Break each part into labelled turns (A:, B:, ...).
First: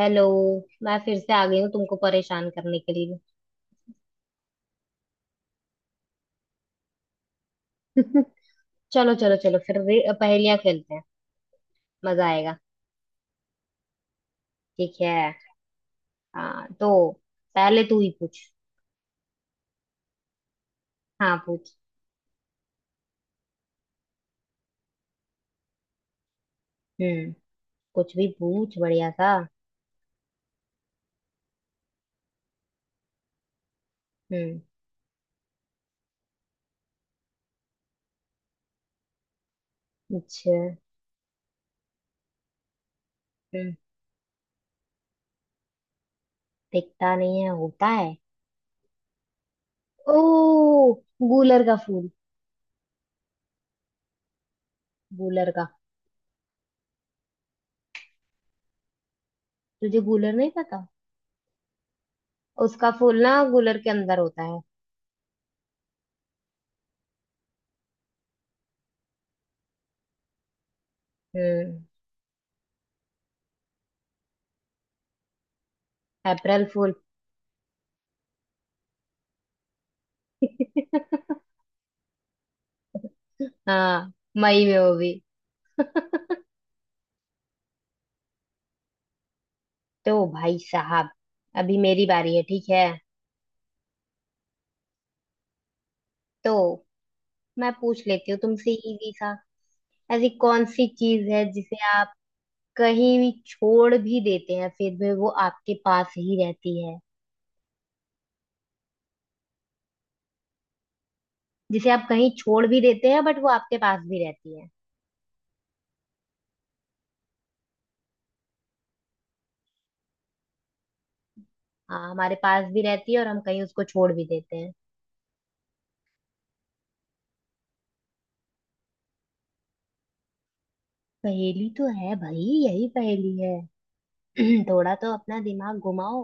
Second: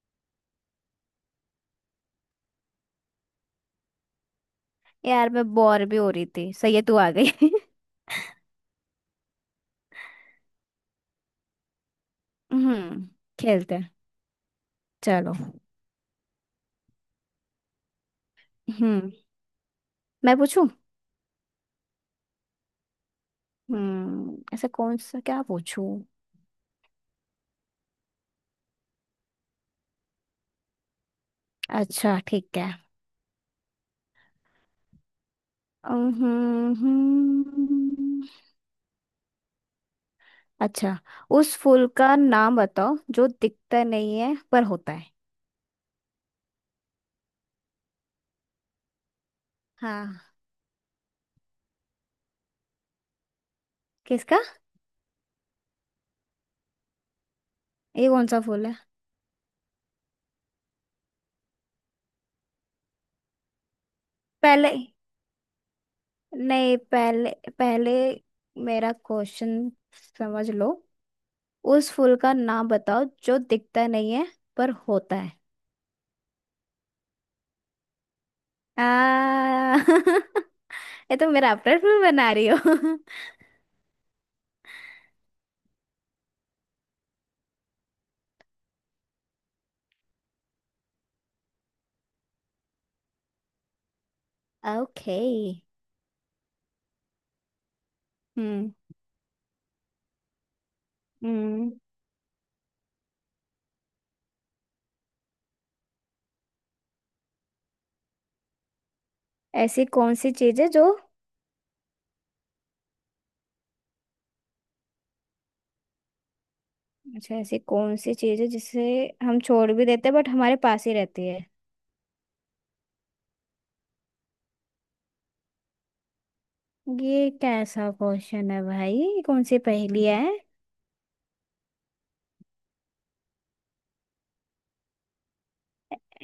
A: Hello. मैं फिर से आ गई हूँ तुमको परेशान करने के लिए।
B: यार, मैं बोर भी हो रही थी। सही है, तू आ गई।
A: चलो चलो चलो फिर पहेलियाँ खेलते हैं। मजा आएगा।
B: हम्म। खेलते हैं।
A: ठीक है।
B: चलो।
A: हाँ तो पहले तू ही पूछ।
B: हम्म, मैं पूछूं?
A: हाँ पूछ।
B: हम्म, ऐसा कौन सा, क्या पूछूं?
A: हम्म। कुछ भी पूछ बढ़िया सा।
B: अच्छा, ठीक है।
A: हम्म।
B: हम्म। हम्म।
A: अच्छा।
B: अच्छा। उस फूल का नाम बताओ जो
A: हम्म।
B: दिखता नहीं है पर होता है।
A: दिखता नहीं है होता है। ओ,
B: हाँ।
A: गूलर का फूल।
B: किसका?
A: गूलर का।
B: ये कौन सा फूल है?
A: तुझे गूलर नहीं पता? उसका फूल ना गूलर के अंदर होता है।
B: पहले, नहीं पहले, पहले मेरा क्वेश्चन समझ लो।
A: हम्म।
B: उस फूल का नाम बताओ जो दिखता नहीं है पर होता है।
A: अप्रैल फूल।
B: आ! ये तो मेरा अपना फिल्म बना रही हो।
A: हाँ मई में वो भी। तो भाई साहब अभी मेरी बारी है, ठीक है।
B: ओके।
A: तो मैं पूछ लेती हूँ तुमसे
B: हम्म।
A: इजी सा। ऐसी कौन सी चीज है
B: हम्म,
A: जिसे आप कहीं भी छोड़ भी देते हैं फिर भी वो आपके पास ही रहती है।
B: ऐसी कौन सी चीज है जो,
A: जिसे आप कहीं छोड़ भी देते हैं बट वो आपके पास भी रहती है।
B: अच्छा ऐसी कौन सी चीज है जिसे हम छोड़ भी देते हैं बट हमारे पास ही रहती है।
A: हाँ हमारे पास भी रहती है और हम कहीं उसको छोड़ भी देते हैं।
B: ये कैसा क्वेश्चन है भाई? ये कौन सी पहेली है?
A: पहेली तो है भाई, यही पहेली है। थोड़ा तो अपना दिमाग घुमाओ।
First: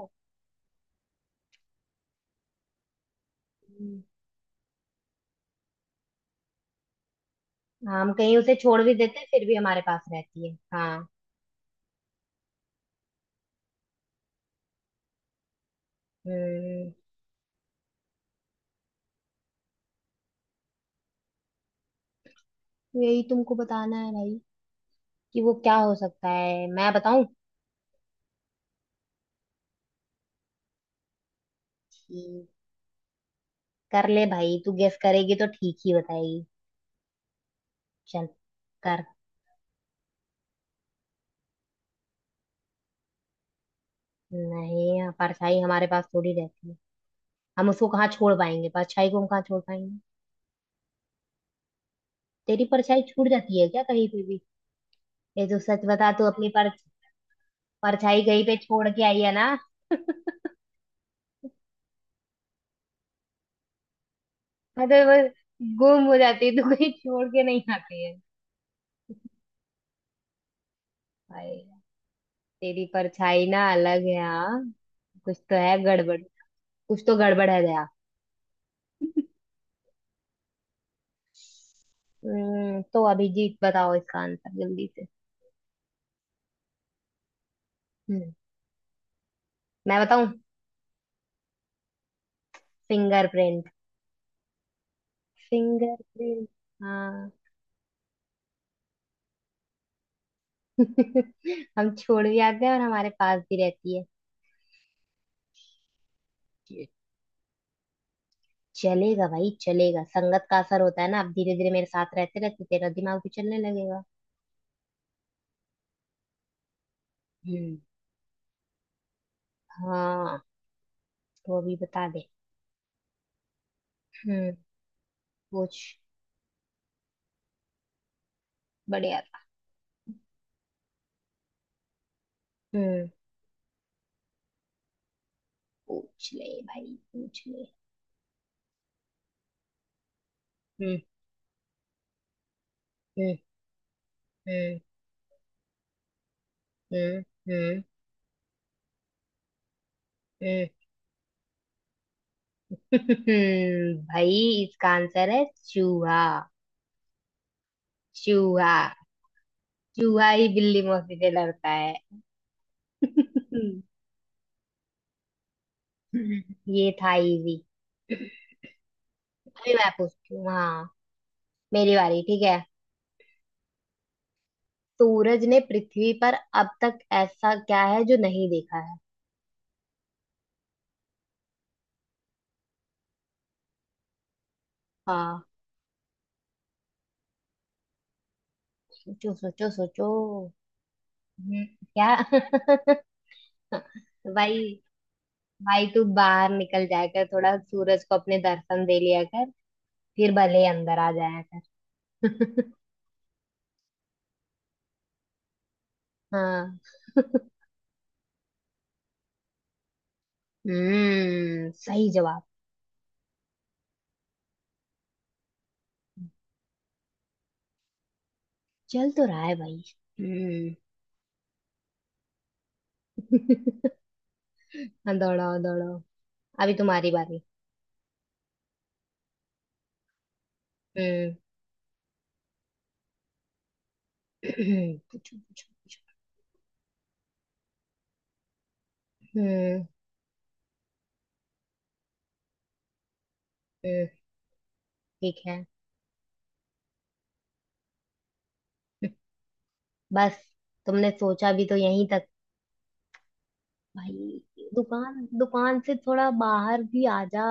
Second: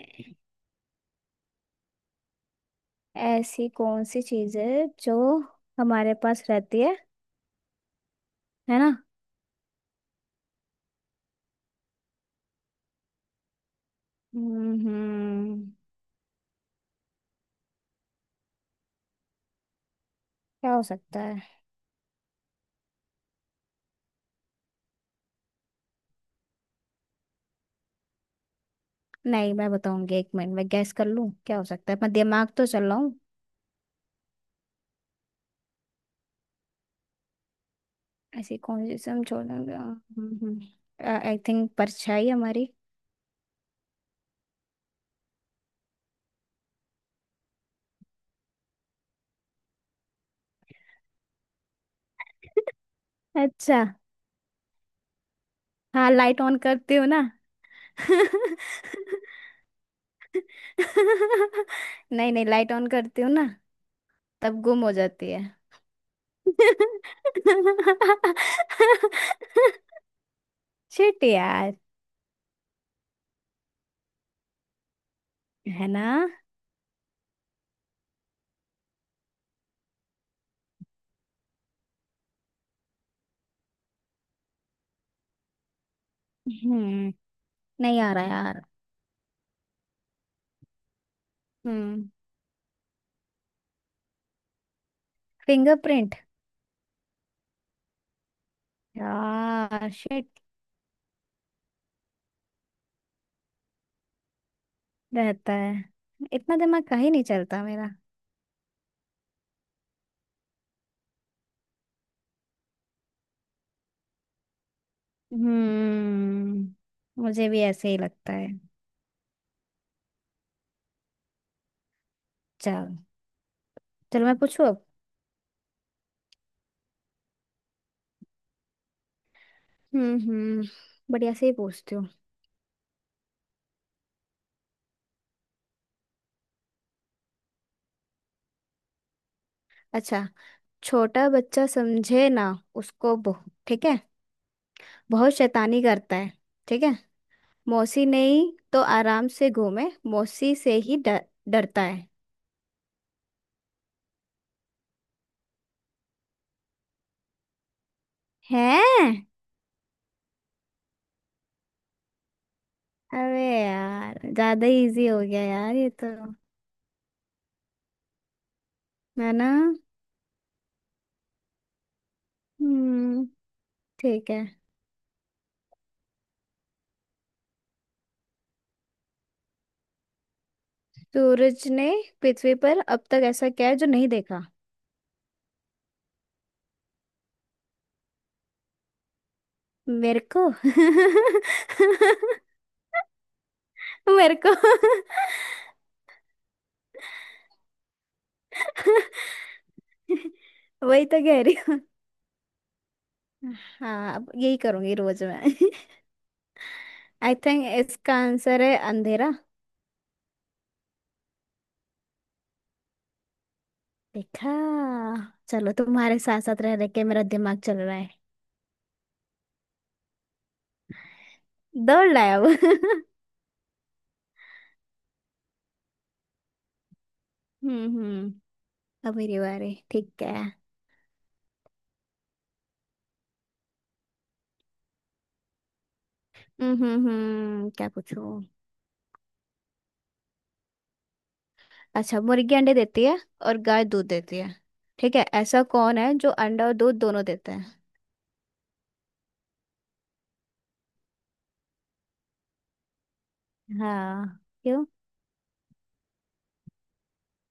B: ऐसी
A: हम्म,
B: कौन सी चीज है जो हमारे पास रहती है।
A: हाँ, हम कहीं उसे
B: है
A: छोड़
B: ना।
A: भी देते हैं फिर भी हमारे पास रहती है, हाँ।
B: हम्म।
A: हम्म।
B: क्या हो सकता है?
A: यही तुमको बताना है भाई कि वो क्या हो सकता है, मैं बताऊं?
B: नहीं, मैं बताऊंगी। एक मिनट में गैस कर लूं क्या हो सकता है, अपना
A: ठीक,
B: दिमाग तो चलाऊं।
A: कर ले भाई, तू गेस करेगी तो ठीक ही बताएगी। चल
B: ऐसी कौन सी,
A: कर।
B: समझौता। आई थिंक परछाई हमारी।
A: नहीं हाँ, परछाई हमारे पास थोड़ी रहती है। हम उसको कहाँ छोड़ पाएंगे, परछाई को हम कहाँ छोड़ पाएंगे। तेरी परछाई छूट जाती है क्या
B: अच्छा।
A: कहीं पे भी? ये तो सच
B: हाँ,
A: बता तू
B: लाइट
A: अपनी
B: ऑन
A: पर।
B: करते हो ना।
A: परछाई कहीं पे छोड़ के आई है ना।
B: नहीं नहीं, लाइट ऑन करते हो ना, तब गुम
A: मैं
B: हो
A: तो
B: जाती
A: बस,
B: है।
A: गुम हो जाती है, तू कहीं छोड़ के नहीं आती है।
B: शिट
A: भाई
B: यार।
A: तेरी परछाई ना अलग है, हाँ। कुछ तो है
B: है ना।
A: गड़बड़। कुछ तो गड़बड़ है दया। तो अभिजीत बताओ इसका आंसर जल्दी से।
B: हम्म, नहीं आ रहा
A: हम्म,
B: यार।
A: मैं बताऊं?
B: हम्म।
A: फिंगरप्रिंट।
B: फिंगरप्रिंट।
A: फिंगरप्रिंट। हाँ।
B: यार, शिट।
A: हम छोड़ भी आते हैं और हमारे पास भी रहती है।
B: रहता है। इतना दिमाग
A: ये
B: का ही नहीं चलता मेरा।
A: चलेगा भाई चलेगा, संगत का असर होता है ना, अब धीरे धीरे मेरे साथ रहते रहते तेरा दिमाग भी चलने लगेगा।
B: हम्म, मुझे भी
A: हम्म।
B: ऐसे ही लगता है।
A: हाँ तो अभी बता दे।
B: चल। चलो, मैं
A: हम्म,
B: पूछू अब।
A: पूछ। बढ़िया था।
B: हम्म। हम्म, बढ़िया से ही पूछती हूँ।
A: हम्म। पूछ ले भाई पूछ ले।
B: अच्छा,
A: हम्म।
B: छोटा बच्चा समझे ना, उसको
A: हम्म।
B: बहु, ठीक है।
A: हम्म।
B: बहुत शैतानी करता है, ठीक है।
A: हम्म। हम्म।
B: मौसी नहीं तो आराम से घूमे। मौसी
A: हम्म।
B: से ही डर, डरता है।
A: भाई इसका आंसर है चूहा। चूहा।
B: हैं?
A: चूहा ही बिल्ली मौसी से लड़ता है।
B: अबे यार, ज्यादा इजी हो गया यार ये तो।
A: ये था इजी।
B: है ना।
A: अभी मैं पूछती हूँ, हाँ, मेरी बारी, ठीक है।
B: हम्म, ठीक है।
A: सूरज ने पृथ्वी पर अब तक ऐसा क्या है जो नहीं देखा है।
B: सूरज ने पृथ्वी पर अब तक ऐसा क्या है जो नहीं देखा?
A: हाँ, सोचो सोचो सोचो।
B: मेरे को!
A: क्या?
B: मेरे को!
A: भाई, भाई तू बाहर निकल जाया कर थोड़ा, सूरज को अपने दर्शन दे लिया कर, फिर भले ही अंदर
B: वही
A: आ
B: तो कह
A: जाया
B: रही
A: कर।
B: हूँ। हाँ, अब यही करूंगी रोज मैं।
A: हाँ।
B: आई थिंक इसका आंसर है अंधेरा।
A: सही जवाब।
B: देखा? चलो, तुम्हारे साथ साथ रह रह के मेरा दिमाग चल रहा है।
A: चल तो रहा है भाई। हम्म।
B: दौड़ लाया अब। हम्म।
A: हाँ, दौड़ाओ दौड़ाओ। अभी तुम्हारी बारी।
B: हम्म, अब मेरी बारी, ठीक है। हम्म।
A: हम्म। पूछो पूछो पूछो।
B: हम्म। क्या पूछूं?
A: हम्म
B: अच्छा, मुर्गी अंडे देती है और गाय दूध
A: हम्म,
B: देती है। ठीक है,
A: ठीक
B: ऐसा
A: है।
B: कौन है जो अंडा और दूध दोनों देता है?
A: बस? तुमने सोचा भी तो यहीं तक?
B: हाँ।
A: भाई
B: क्यों?
A: दुकान, दुकान से थोड़ा बाहर भी आ जा।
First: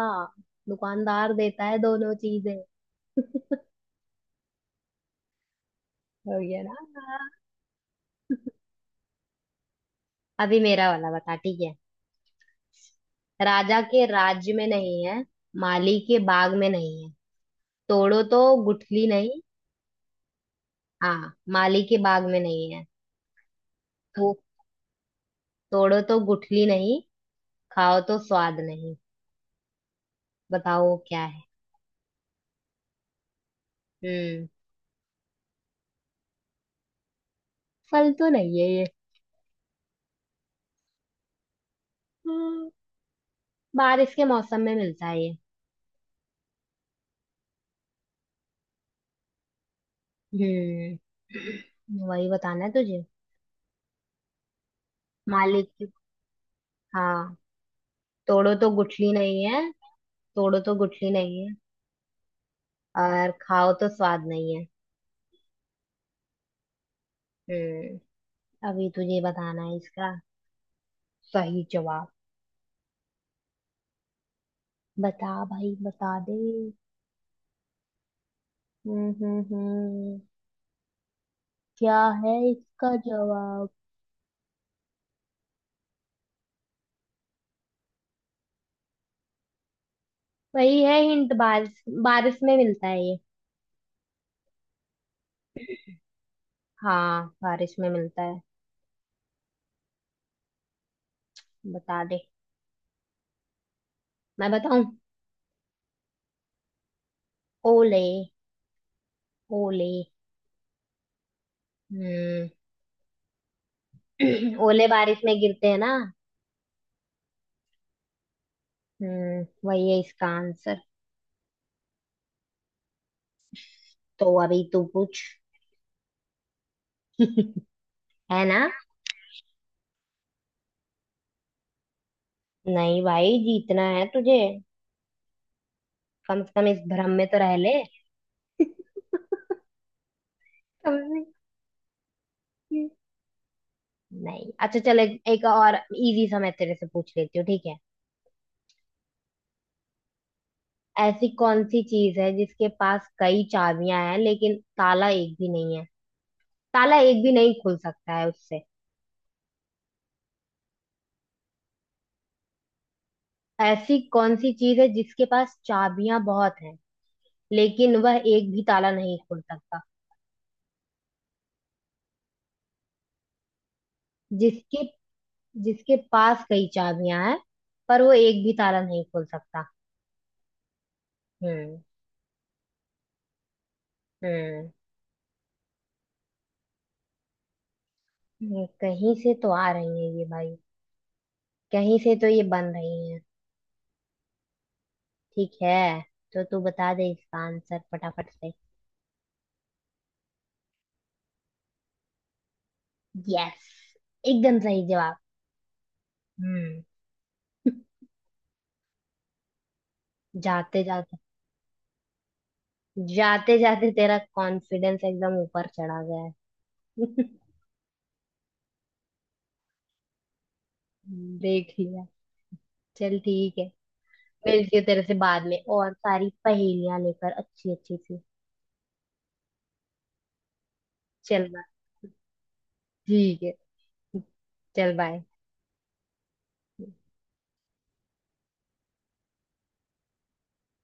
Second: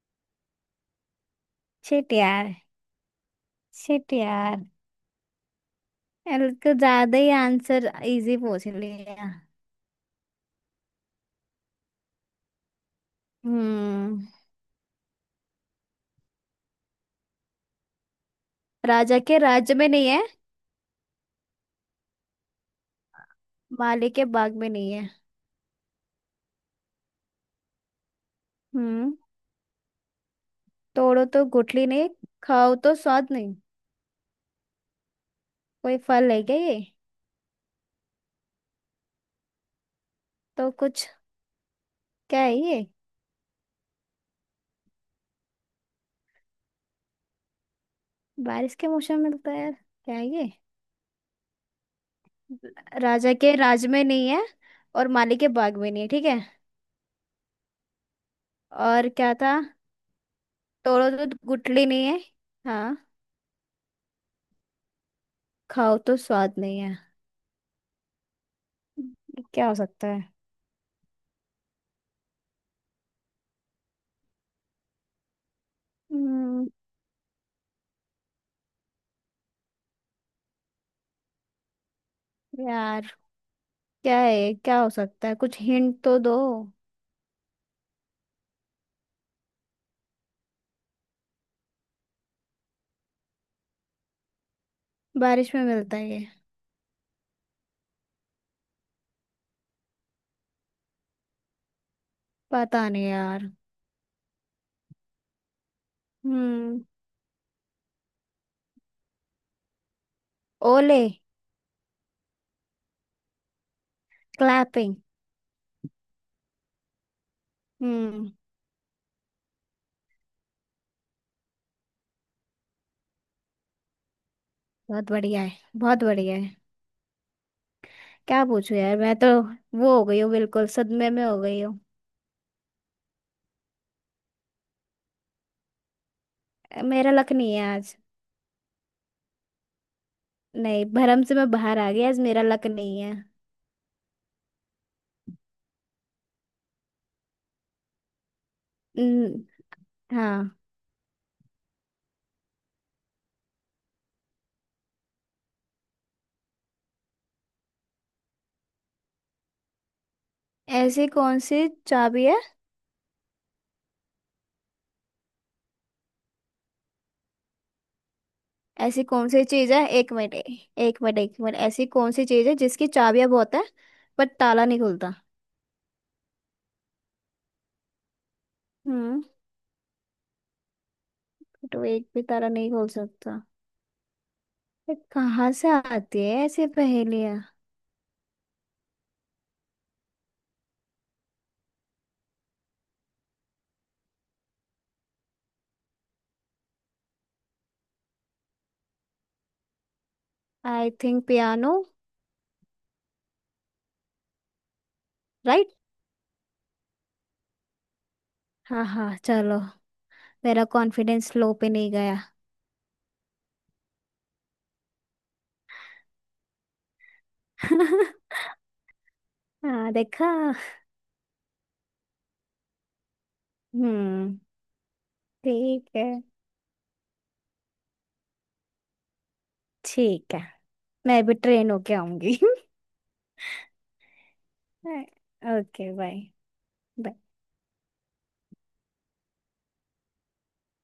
A: दुकानदार देता है दोनों
B: छिट यार।
A: चीजें।
B: छिट यार।
A: हो
B: एल
A: गया
B: का
A: ना।
B: ज्यादा ही आंसर इजी पूछ लिया।
A: अभी मेरा वाला बता, ठीक है। राजा के
B: हम्म।
A: राज्य में नहीं है, माली के बाग में नहीं है, तोड़ो तो गुठली
B: राजा
A: नहीं।
B: के राज्य में नहीं है,
A: हाँ माली के बाग में नहीं है।
B: माली के
A: तो
B: बाग में नहीं है।
A: तोड़ो तो गुठली नहीं, खाओ तो स्वाद नहीं।
B: हम्म।
A: बताओ वो क्या
B: तोड़ो
A: है।
B: तो गुठली नहीं, खाओ तो स्वाद नहीं।
A: हम्म।
B: कोई फल है क्या ये?
A: फल तो नहीं है ये।
B: तो कुछ, क्या है
A: हम्म,
B: ये?
A: बारिश के मौसम में मिलता है ये।
B: बारिश के मौसम में मिलता है यार? क्या है ये?
A: वही बताना है तुझे।
B: राजा के राज में नहीं है और माली के
A: मालिक
B: बाग
A: की,
B: में नहीं है, ठीक है।
A: हाँ। तोड़ो तो
B: और
A: गुठली
B: क्या
A: नहीं
B: था?
A: है। तोड़ो तो
B: तोड़ो
A: गुठली
B: तो
A: नहीं है।
B: गुठली नहीं है। हाँ,
A: और खाओ तो स्वाद नहीं है।
B: खाओ तो स्वाद नहीं है।
A: हम्म। अभी तुझे बताना
B: क्या हो
A: है
B: सकता
A: इसका
B: है?
A: सही जवाब। बता भाई बता दे।
B: हम्म,
A: हम्म। हम्म। हम्म। क्या है इसका
B: यार,
A: जवाब?
B: क्या है, क्या हो सकता है? कुछ हिंट तो दो।
A: वही है हिंट, बारिश, बारिश में मिलता है ये।
B: बारिश में मिलता है ये?
A: हाँ बारिश में मिलता है। बता दे।
B: पता नहीं यार।
A: मैं बताऊं?
B: हम्म।
A: ओले। ओले।
B: ओले?
A: हम्म। ओले
B: क्लैपिंग।
A: बारिश में गिरते हैं ना।
B: हम्म,
A: वही है इसका आंसर। तो अभी तू
B: बहुत
A: पूछ।
B: बढ़िया है, बहुत बढ़िया है।
A: है
B: क्या
A: ना।
B: पूछूं यार, मैं तो वो हो गई हूँ, बिल्कुल सदमे में हो गई हूँ।
A: नहीं भाई जीतना है तुझे, कम से कम इस भ्रम
B: मेरा
A: में
B: लक
A: तो
B: नहीं
A: रह
B: है
A: ले।
B: आज। नहीं, भरम
A: समझी?
B: से मैं बाहर आ गई। आज मेरा लक नहीं है।
A: नहीं अच्छा, चल एक और इजी सा मैं तेरे से पूछ लेती हूँ, ठीक है।
B: न, हाँ।
A: ऐसी कौन सी चीज है जिसके पास कई चाबियां हैं लेकिन ताला एक भी नहीं है। ताला एक भी नहीं खुल सकता है उससे।
B: ऐसी कौन सी चाबी है?
A: ऐसी कौन सी चीज है जिसके पास चाबियां बहुत हैं लेकिन वह एक भी ताला
B: ऐसी
A: नहीं
B: कौन
A: खोल
B: सी चीज
A: सकता।
B: है, एक मिनट, एक मिनट, एक मिनट, ऐसी कौन सी चीज है जिसकी चाबियां बहुत है पर ताला नहीं
A: जिसके
B: खुलता?
A: जिसके पास कई चाबियां हैं पर वो एक भी ताला नहीं
B: हम्म।
A: खोल सकता। हम्म।
B: तो एक भी तारा नहीं बोल सकता।
A: हम्म।
B: ये कहाँ से आती है ऐसी पहेलियाँ?
A: कहीं से तो आ रही है ये भाई, कहीं से तो ये बन रही है। ठीक है। तो तू बता दे इसका आंसर फटाफट से।
B: I think piano.
A: यस, एकदम सही जवाब।
B: राइट।
A: हम्म।
B: हाँ हाँ, चलो। मेरा
A: जाते जाते,
B: कॉन्फिडेंस लो पे नहीं गया।
A: जाते जाते तेरा कॉन्फिडेंस एकदम ऊपर चढ़ा गया है।
B: हाँ, देखा?
A: देख लिया। चल ठीक है।
B: हम्म,
A: मिलती हूँ तेरे से बाद में
B: ठीक
A: और
B: है,
A: सारी पहेलियां लेकर अच्छी अच्छी सी।
B: ठीक है। मैं भी
A: चल बाय।
B: ट्रेन होके आऊंगी।
A: ठीक है, चल बाय।
B: Okay, bye.